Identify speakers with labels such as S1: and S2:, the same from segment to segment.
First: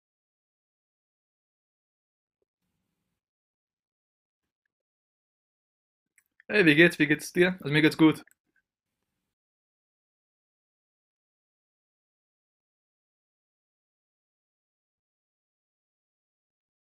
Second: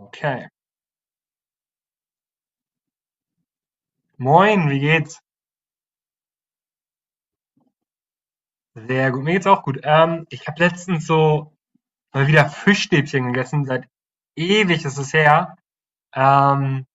S1: Okay. Moin, wie geht's?
S2: Hey, wie geht's? Wie geht's dir? Also mir geht's gut.
S1: Sehr gut, mir geht's auch gut. Ich habe letztens so mal wieder Fischstäbchen gegessen, seit ewig ist es her. Ähm,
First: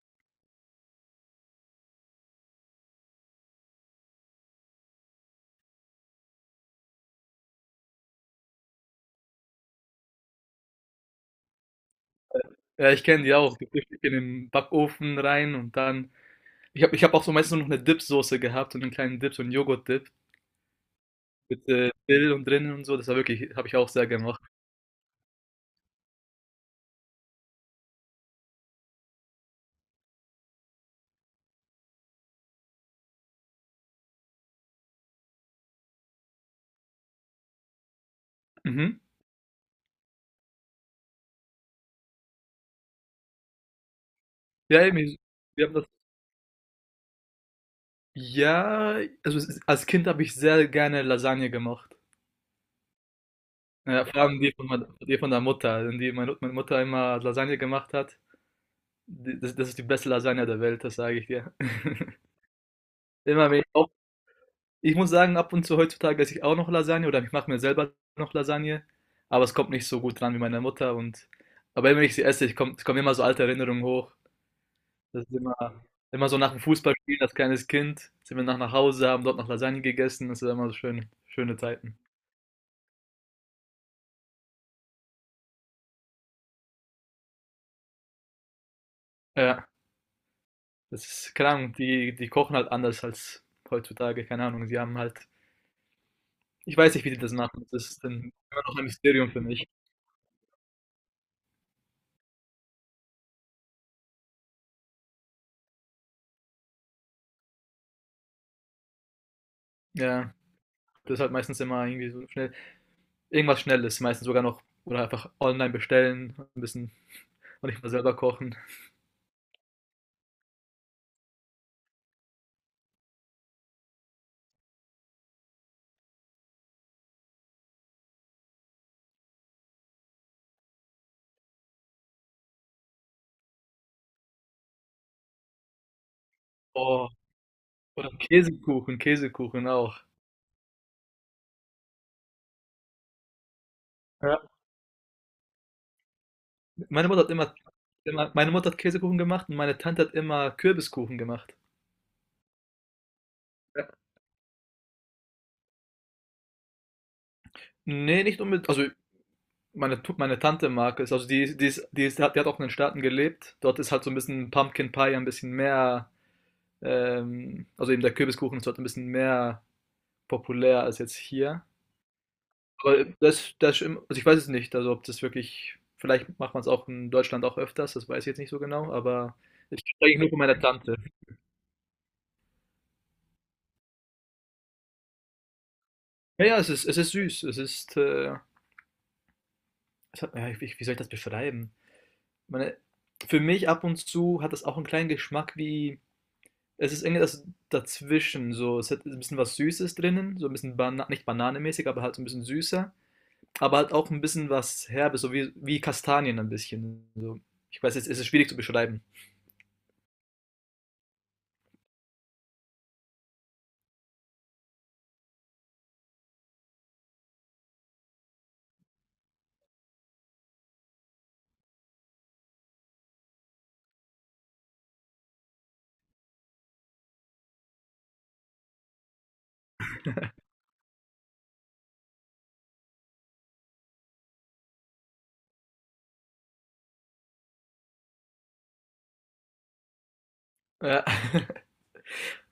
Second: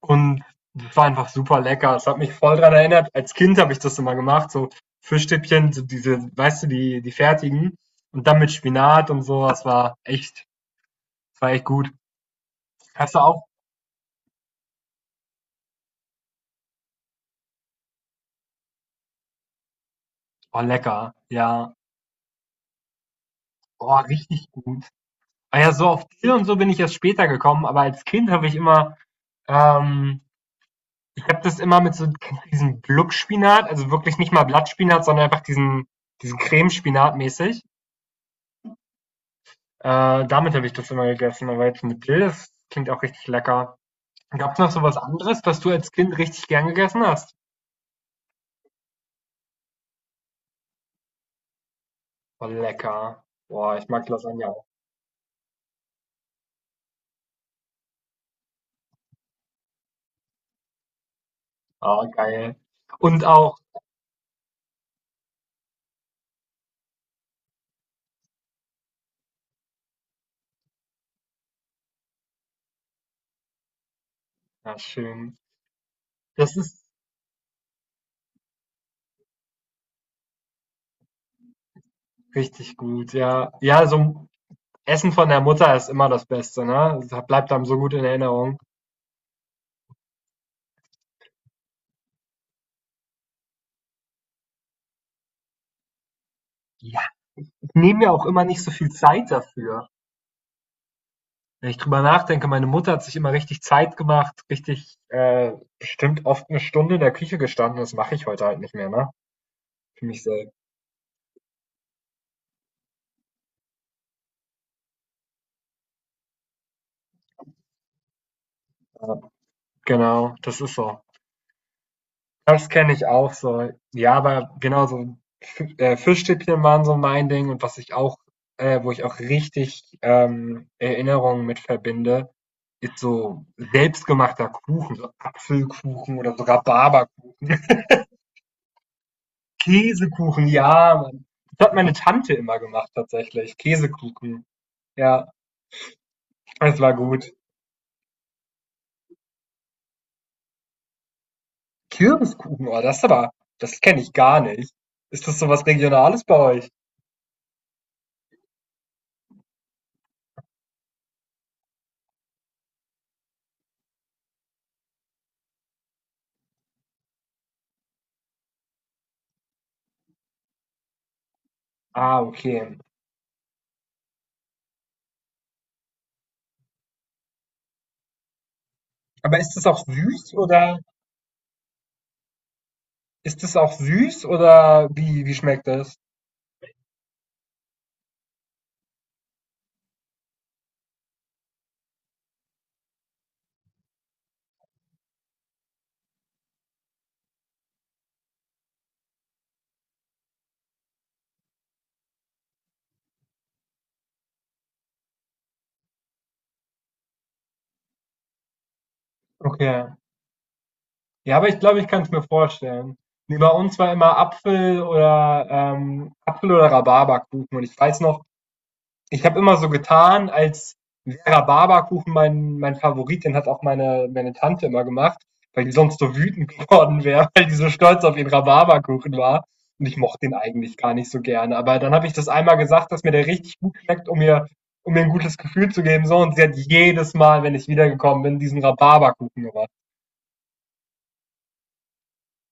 S1: und das war einfach super lecker. Es hat mich voll dran erinnert. Als Kind habe ich das immer gemacht, so Fischstäbchen, so diese, weißt du, die fertigen. Und dann mit Spinat und so, das war echt gut.
S2: Ja, ich
S1: Hast du
S2: kenne die
S1: auch?
S2: auch. Die Frühstück in den Backofen rein und dann. Ich hab auch so meistens noch eine Dipsoße gehabt und einen kleinen Dip, so einen Joghurt-Dip
S1: Oh, lecker.
S2: mit
S1: Ja.
S2: Dill und drinnen und so. Das war wirklich, habe ich auch
S1: Oh,
S2: sehr gemacht.
S1: richtig gut. Ah ja, so auf Dill und so bin ich erst später gekommen, aber als Kind habe ich immer. Ähm, Ich habe das immer mit so kennst du diesen Gluckspinat, also wirklich nicht mal Blattspinat, sondern einfach diesen Cremespinat mäßig.
S2: Mhm.
S1: Damit habe ich das immer gegessen, aber jetzt mit Dill, das klingt auch richtig lecker. Gab es noch so
S2: Ja,
S1: was
S2: eben,
S1: anderes, was
S2: wir
S1: du
S2: haben das.
S1: als Kind richtig gern gegessen hast?
S2: Ja, also als Kind habe ich sehr gerne Lasagne gemacht.
S1: Boah, lecker. Boah, ich
S2: Ja,
S1: mag
S2: vor allem
S1: Lasagne
S2: die
S1: auch.
S2: von, die von der Mutter, denn die meine Mutter immer Lasagne gemacht hat. Das ist die beste Lasagne der Welt, das sage ich dir.
S1: Ah, geil. Und
S2: Immer
S1: auch,
S2: wenn ich Ich muss sagen, ab und zu heutzutage esse ich auch noch Lasagne oder ich mache mir selber noch Lasagne, aber es kommt nicht so gut dran wie meine Mutter und aber wenn ich sie esse, es kommen immer so alte Erinnerungen hoch.
S1: ja,
S2: Das ist
S1: schön.
S2: immer, immer so nach
S1: Das
S2: dem
S1: ist
S2: Fußballspielen als kleines Kind, sind wir nach Hause, haben dort noch Lasagne gegessen, das sind immer so schöne, schöne Zeiten.
S1: richtig gut, ja. Ja, so Essen von der Mutter ist immer das Beste, ne? Das bleibt einem so gut in Erinnerung.
S2: Ja, das ist, keine Ahnung, die kochen halt anders als heutzutage, keine Ahnung, sie haben halt, ich weiß
S1: Ja,
S2: nicht, wie die das machen,
S1: ich
S2: das
S1: nehme
S2: ist
S1: mir
S2: dann
S1: auch immer nicht
S2: immer
S1: so
S2: noch ein
S1: viel Zeit
S2: Mysterium für mich.
S1: dafür. Wenn ich drüber nachdenke, meine Mutter hat sich immer richtig Zeit gemacht, richtig, bestimmt oft eine Stunde in der Küche gestanden. Das mache ich heute halt nicht mehr, ne? Für mich
S2: Ja,
S1: selbst.
S2: das ist halt meistens immer irgendwie so schnell. Irgendwas Schnelles, meistens sogar noch. Oder einfach online bestellen, ein bisschen und nicht mal selber kochen.
S1: Ja, genau, das ist so. Das kenne ich auch so. Ja, aber genau so, Fischstäbchen waren so mein Ding und was ich auch wo ich auch richtig, Erinnerungen mit verbinde, ist so selbstgemachter Kuchen, so Apfelkuchen oder so
S2: Oh,
S1: Rhabarberkuchen.
S2: oder Käsekuchen, Käsekuchen auch.
S1: Käsekuchen, ja, Mann. Das hat meine Tante immer gemacht tatsächlich,
S2: Ja.
S1: Käsekuchen. Ja, das war
S2: Meine Mutter hat
S1: gut.
S2: immer, immer, meine Mutter hat Käsekuchen gemacht und meine Tante hat immer Kürbiskuchen gemacht.
S1: Kürbiskuchen, oh, das ist aber das
S2: Ja.
S1: kenne ich gar nicht. Ist das so was Regionales bei euch?
S2: Nee, nicht unbedingt. Also meine, meine Tante mag es. Also die auch in den Staaten gelebt. Dort ist halt so ein bisschen Pumpkin Pie ein bisschen mehr, also eben der Kürbiskuchen ist dort ein bisschen mehr populär als jetzt hier.
S1: Ah, okay.
S2: Aber das das also, ich weiß es nicht, also, ob das wirklich vielleicht macht man es auch in Deutschland auch öfters, das weiß ich jetzt nicht so genau, aber
S1: Aber ist das
S2: ich
S1: auch
S2: kenn's eigentlich nur
S1: süß
S2: von meiner
S1: oder
S2: Tante.
S1: wie wie schmeckt das?
S2: Ja, ja, es ist süß. Es ist, es hat ja, wie soll ich das beschreiben? Ich meine, für mich ab und zu hat das auch einen kleinen Geschmack wie es ist irgendwas dazwischen so. Es hat ein bisschen was Süßes drinnen, so ein bisschen Bana nicht bananenmäßig, aber halt so ein bisschen süßer, aber halt auch ein bisschen was Herbes, so wie Kastanien ein bisschen so. Ich weiß jetzt, es ist schwierig zu beschreiben.
S1: Okay. Ja, aber ich glaube, ich kann es mir vorstellen. Nee, bei uns war immer Apfel oder Apfel oder Rhabarberkuchen und ich weiß noch Ich habe immer so getan, als Vera Barberkuchen mein Favorit, den hat auch meine Tante immer gemacht, weil die sonst so wütend geworden wäre, weil die so stolz auf ihren Rhabarberkuchen war. Und ich mochte den eigentlich gar nicht so gerne. Aber dann habe ich das einmal gesagt, dass mir der richtig gut schmeckt, um mir ein gutes Gefühl zu geben. So, und sie hat jedes Mal, wenn ich wiedergekommen bin, diesen Rhabarberkuchen gemacht.
S2: Ja.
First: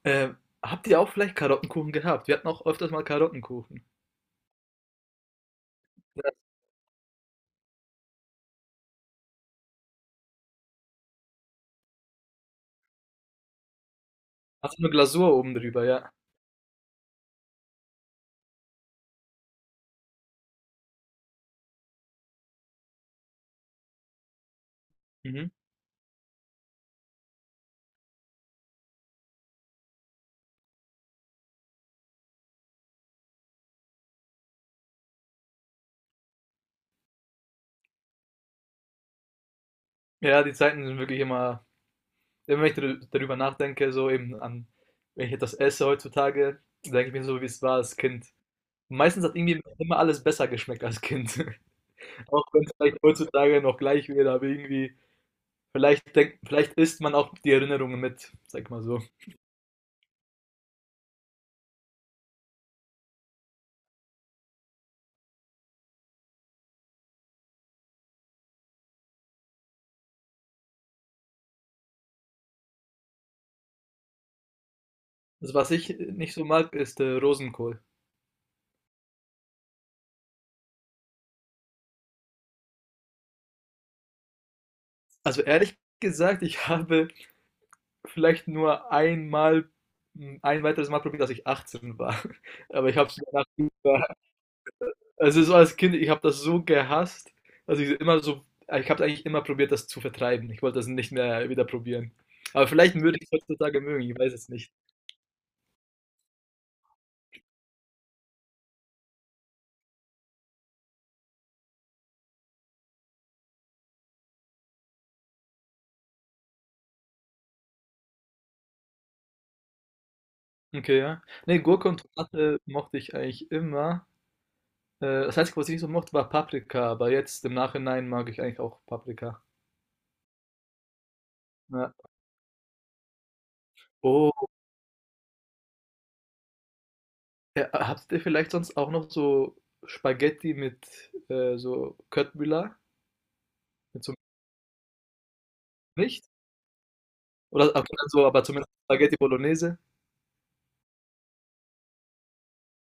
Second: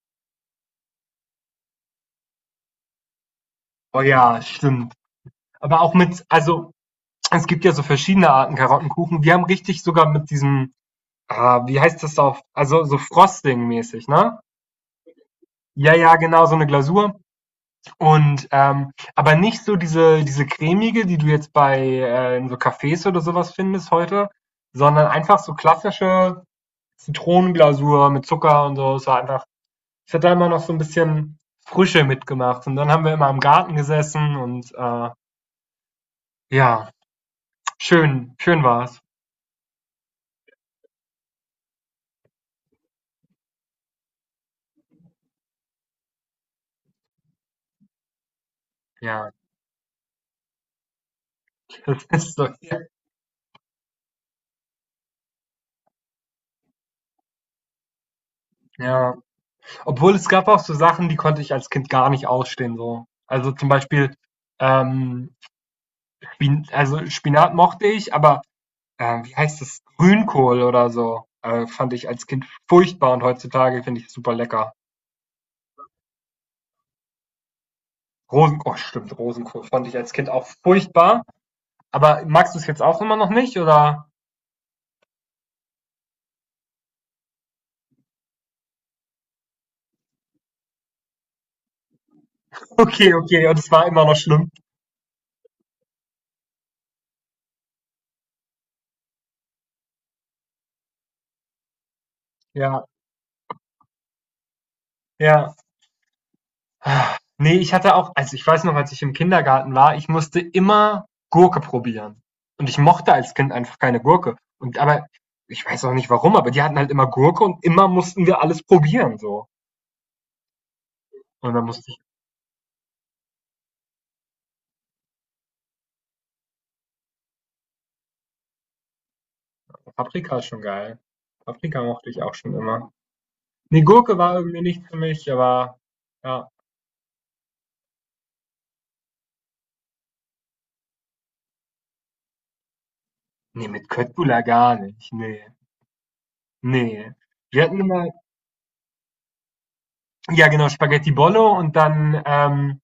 S2: Ähm, habt ihr auch vielleicht Karottenkuchen gehabt? Wir hatten auch öfters mal Karottenkuchen.
S1: Oh ja, stimmt. Aber auch mit,
S2: Ja.
S1: also es gibt ja so verschiedene Arten Karottenkuchen. Wir haben richtig sogar mit diesem ah, wie heißt das auf, also so Frosting-mäßig, ne?
S2: Hast du eine Glasur oben drüber,
S1: Ja,
S2: ja.
S1: ja, genau, so eine Glasur. Und aber nicht so diese cremige, die du jetzt bei in so Cafés oder sowas findest heute, sondern einfach
S2: Mhm.
S1: so klassische Zitronenglasur mit Zucker und so. Es war einfach, es hat da immer noch so ein bisschen Frische mitgemacht. Und dann haben wir immer im Garten gesessen und ja, schön, schön war's.
S2: Ja, die Zeiten sind wirklich immer, immer wenn ich darüber nachdenke, so eben an, wenn ich etwas esse heutzutage, denke ich mir so, wie es war als Kind. Meistens
S1: Ja,
S2: hat irgendwie immer alles besser geschmeckt als Kind.
S1: das ist
S2: Auch
S1: so,
S2: wenn es vielleicht heutzutage noch gleich wäre, aber irgendwie, vielleicht isst man auch die Erinnerungen mit, sag ich mal so.
S1: ja. Obwohl es gab auch so Sachen, die konnte ich als Kind gar nicht ausstehen, so. Also zum Beispiel, ähm, Spin also Spinat mochte ich, aber, wie heißt das? Grünkohl oder so, fand ich als Kind furchtbar und heutzutage finde ich es super lecker.
S2: Also was ich nicht so mag, ist Rosenkohl.
S1: Rosen oh stimmt, Rosenkohl fand ich als Kind auch furchtbar, aber magst du es jetzt auch immer noch nicht, oder?
S2: Also ehrlich gesagt, ich habe vielleicht nur einmal ein weiteres Mal probiert, als ich 18 war. Aber ich habe
S1: Okay,
S2: es
S1: okay,
S2: danach
S1: und es war immer
S2: über
S1: noch schlimm.
S2: also, so als Kind, ich habe das so gehasst, also ich immer so ich habe eigentlich immer probiert, das zu vertreiben. Ich wollte das nicht mehr wieder probieren. Aber
S1: Ja,
S2: vielleicht würde ich es heutzutage mögen, ich weiß es nicht.
S1: ja. Ne, ich hatte auch also, ich weiß noch, als ich im Kindergarten war, ich musste immer Gurke probieren. Und ich mochte als Kind einfach keine Gurke. Und aber ich weiß auch nicht warum, aber die hatten halt immer Gurke und immer mussten wir alles probieren so.
S2: Okay, ja.
S1: Und
S2: Nee,
S1: dann
S2: Gurke
S1: musste ich
S2: und Tomate mochte ich eigentlich immer. Das Einzige, was ich nicht so mochte, war Paprika, aber jetzt im Nachhinein mag ich eigentlich auch Paprika.
S1: Paprika ist schon geil. Paprika
S2: Ja.
S1: mochte ich auch schon immer. Ne, Gurke
S2: Oh.
S1: war irgendwie nicht für mich, aber ja.
S2: Ja, habt ihr vielleicht sonst auch noch so Spaghetti mit so Köttbullar?
S1: Ne, mit
S2: Mit so
S1: Köttbullar gar nicht. Ne,
S2: nicht?
S1: ne. Wir
S2: Oder
S1: hatten
S2: okay,
S1: immer
S2: dann so, aber zumindest Spaghetti Bolognese.
S1: ja genau, Spaghetti Bollo und dann,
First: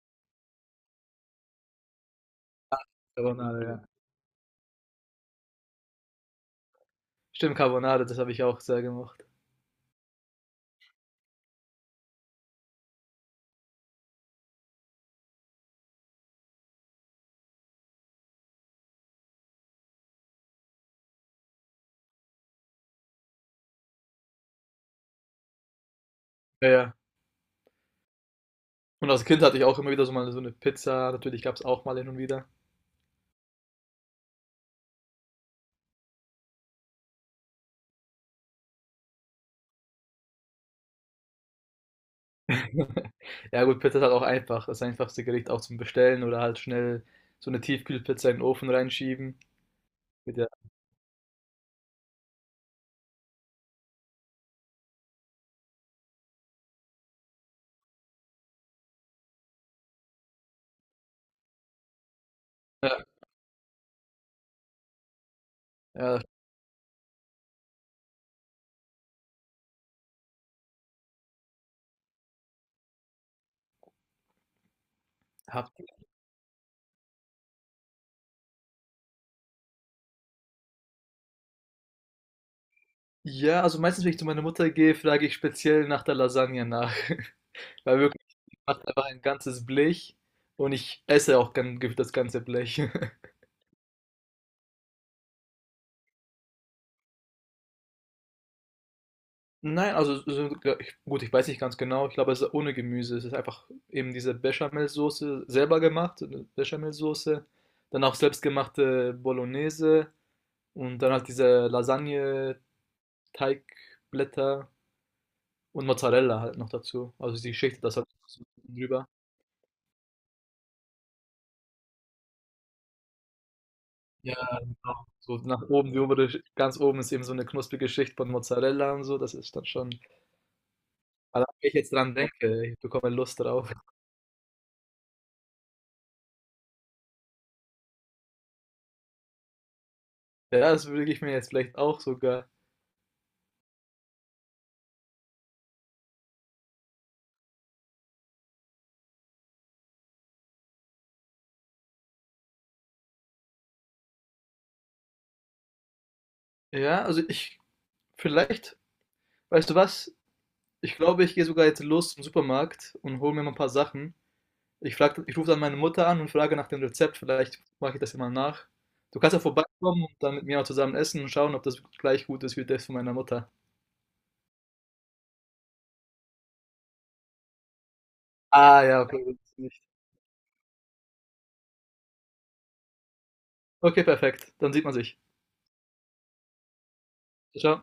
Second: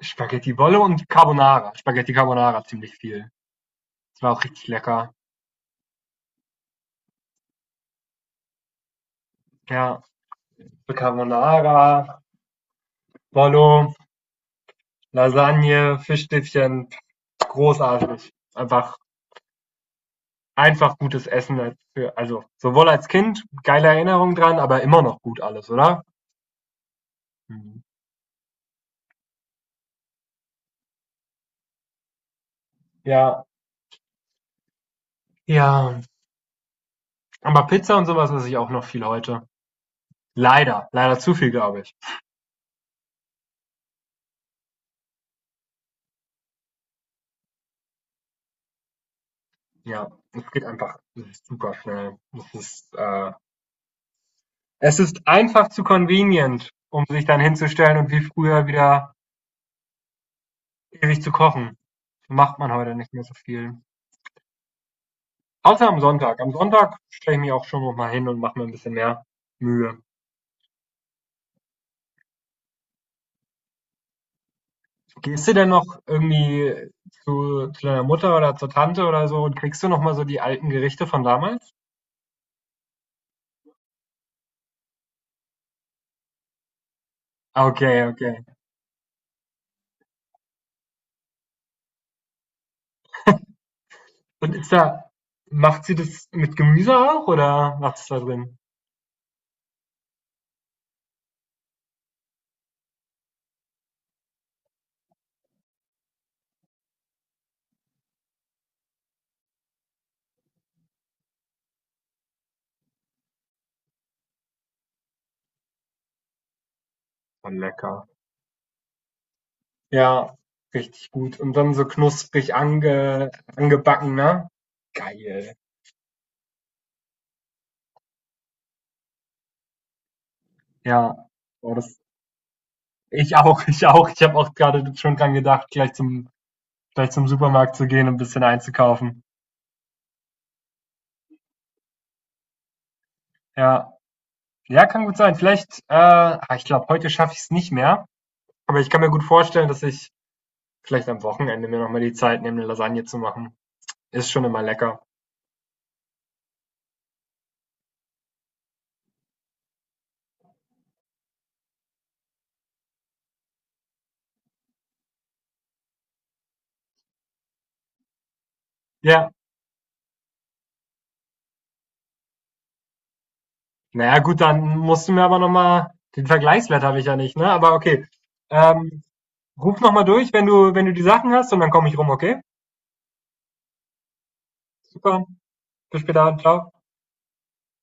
S1: Spaghetti Bollo und Carbonara. Spaghetti Carbonara ziemlich viel.
S2: Carbonara, ja.
S1: Es war auch richtig lecker.
S2: Stimmt, Carbonade, das habe ich auch sehr gemacht.
S1: Ja, Carbonara, Bollo, Lasagne, Fischstäbchen, großartig. Einfach, einfach gutes Essen. Für, also sowohl als Kind, geile Erinnerung dran, aber immer noch gut alles, oder?
S2: Ja, ja.
S1: Mhm.
S2: Und als Kind hatte ich auch immer wieder so mal so eine Pizza. Natürlich gab es auch mal hin und wieder.
S1: Ja, ja. Aber Pizza und sowas esse ich auch noch viel heute. Leider, leider zu viel, glaube ich.
S2: Ja, gut, Pizza ist halt auch einfach. Das einfachste Gericht auch zum Bestellen oder halt schnell so eine Tiefkühlpizza in den Ofen reinschieben.
S1: Ja,
S2: Geht ja.
S1: es geht einfach es ist super schnell. Es ist einfach zu convenient, um sich dann hinzustellen und wie früher wieder ewig zu kochen. Macht man heute
S2: Ja,
S1: nicht mehr so viel. Außer am
S2: ja,
S1: Sonntag. Am Sonntag stelle ich mich auch schon noch mal hin und mache mir ein bisschen mehr Mühe. Gehst du denn
S2: habt
S1: noch irgendwie zu deiner Mutter oder zur Tante oder so und kriegst du noch mal so die alten Gerichte von damals?
S2: ja, also meistens, wenn ich zu meiner Mutter gehe, frage ich speziell nach der Lasagne nach.
S1: Ah,
S2: Weil
S1: okay,
S2: wirklich,
S1: okay.
S2: ich mache einfach ein ganzes Blech und ich esse auch gern das ganze Blech.
S1: Und ist da, macht sie das mit Gemüse auch oder macht es da drin?
S2: Nein, also so, ja, ich, gut, ich weiß nicht ganz genau. Ich glaube, es ist ohne Gemüse. Es ist einfach eben diese Bechamelsoße selber gemacht, so eine Bechamelsoße, dann auch selbstgemachte Bolognese und dann halt diese Lasagne-Teigblätter und Mozzarella halt noch dazu. Also
S1: Oh,
S2: sie schichtet das halt
S1: lecker.
S2: so drüber.
S1: Ja, richtig gut. Und dann so knusprig ange, angebacken,
S2: Ja,
S1: ne?
S2: genau. So
S1: Geil.
S2: nach oben, die obere, ganz oben ist eben so eine knusprige Schicht von Mozzarella und so. Das ist dann schon.
S1: Ja,
S2: Aber wenn
S1: oh,
S2: ich jetzt
S1: das
S2: dran denke, ich bekomme
S1: Ich
S2: Lust
S1: auch,
S2: drauf.
S1: ich auch. Ich habe auch gerade schon dran gedacht, gleich zum Supermarkt zu gehen und ein bisschen einzukaufen.
S2: Ja, das würde ich mir jetzt vielleicht auch sogar.
S1: Ja, ja, kann gut sein. Vielleicht, ah, ich glaube, heute schaffe ich es nicht mehr. Aber ich kann mir gut vorstellen, dass ich vielleicht am Wochenende mir nochmal die Zeit nehme, eine Lasagne zu machen. Ist schon immer lecker.
S2: Ja, also ich, vielleicht, weißt du was? Ich glaube, ich gehe sogar jetzt los zum Supermarkt und hole mir mal ein paar Sachen. Ich rufe dann meine Mutter an und frage nach dem Rezept, vielleicht mache ich das ja mal nach. Du
S1: Ja,
S2: kannst ja vorbeikommen und dann mit mir auch zusammen essen und schauen, ob das gleich gut ist wie das von meiner Mutter.
S1: naja, gut, dann musst du mir aber nochmal, den Vergleichswert habe ich ja nicht, ne? Aber okay.
S2: Ah ja,
S1: Ähm,
S2: okay, das ist
S1: ruf
S2: nicht.
S1: nochmal durch, wenn du die Sachen hast und dann komme ich rum, okay?
S2: Okay, perfekt. Dann sieht man sich.
S1: Super. Bis später, ciao.
S2: Ciao.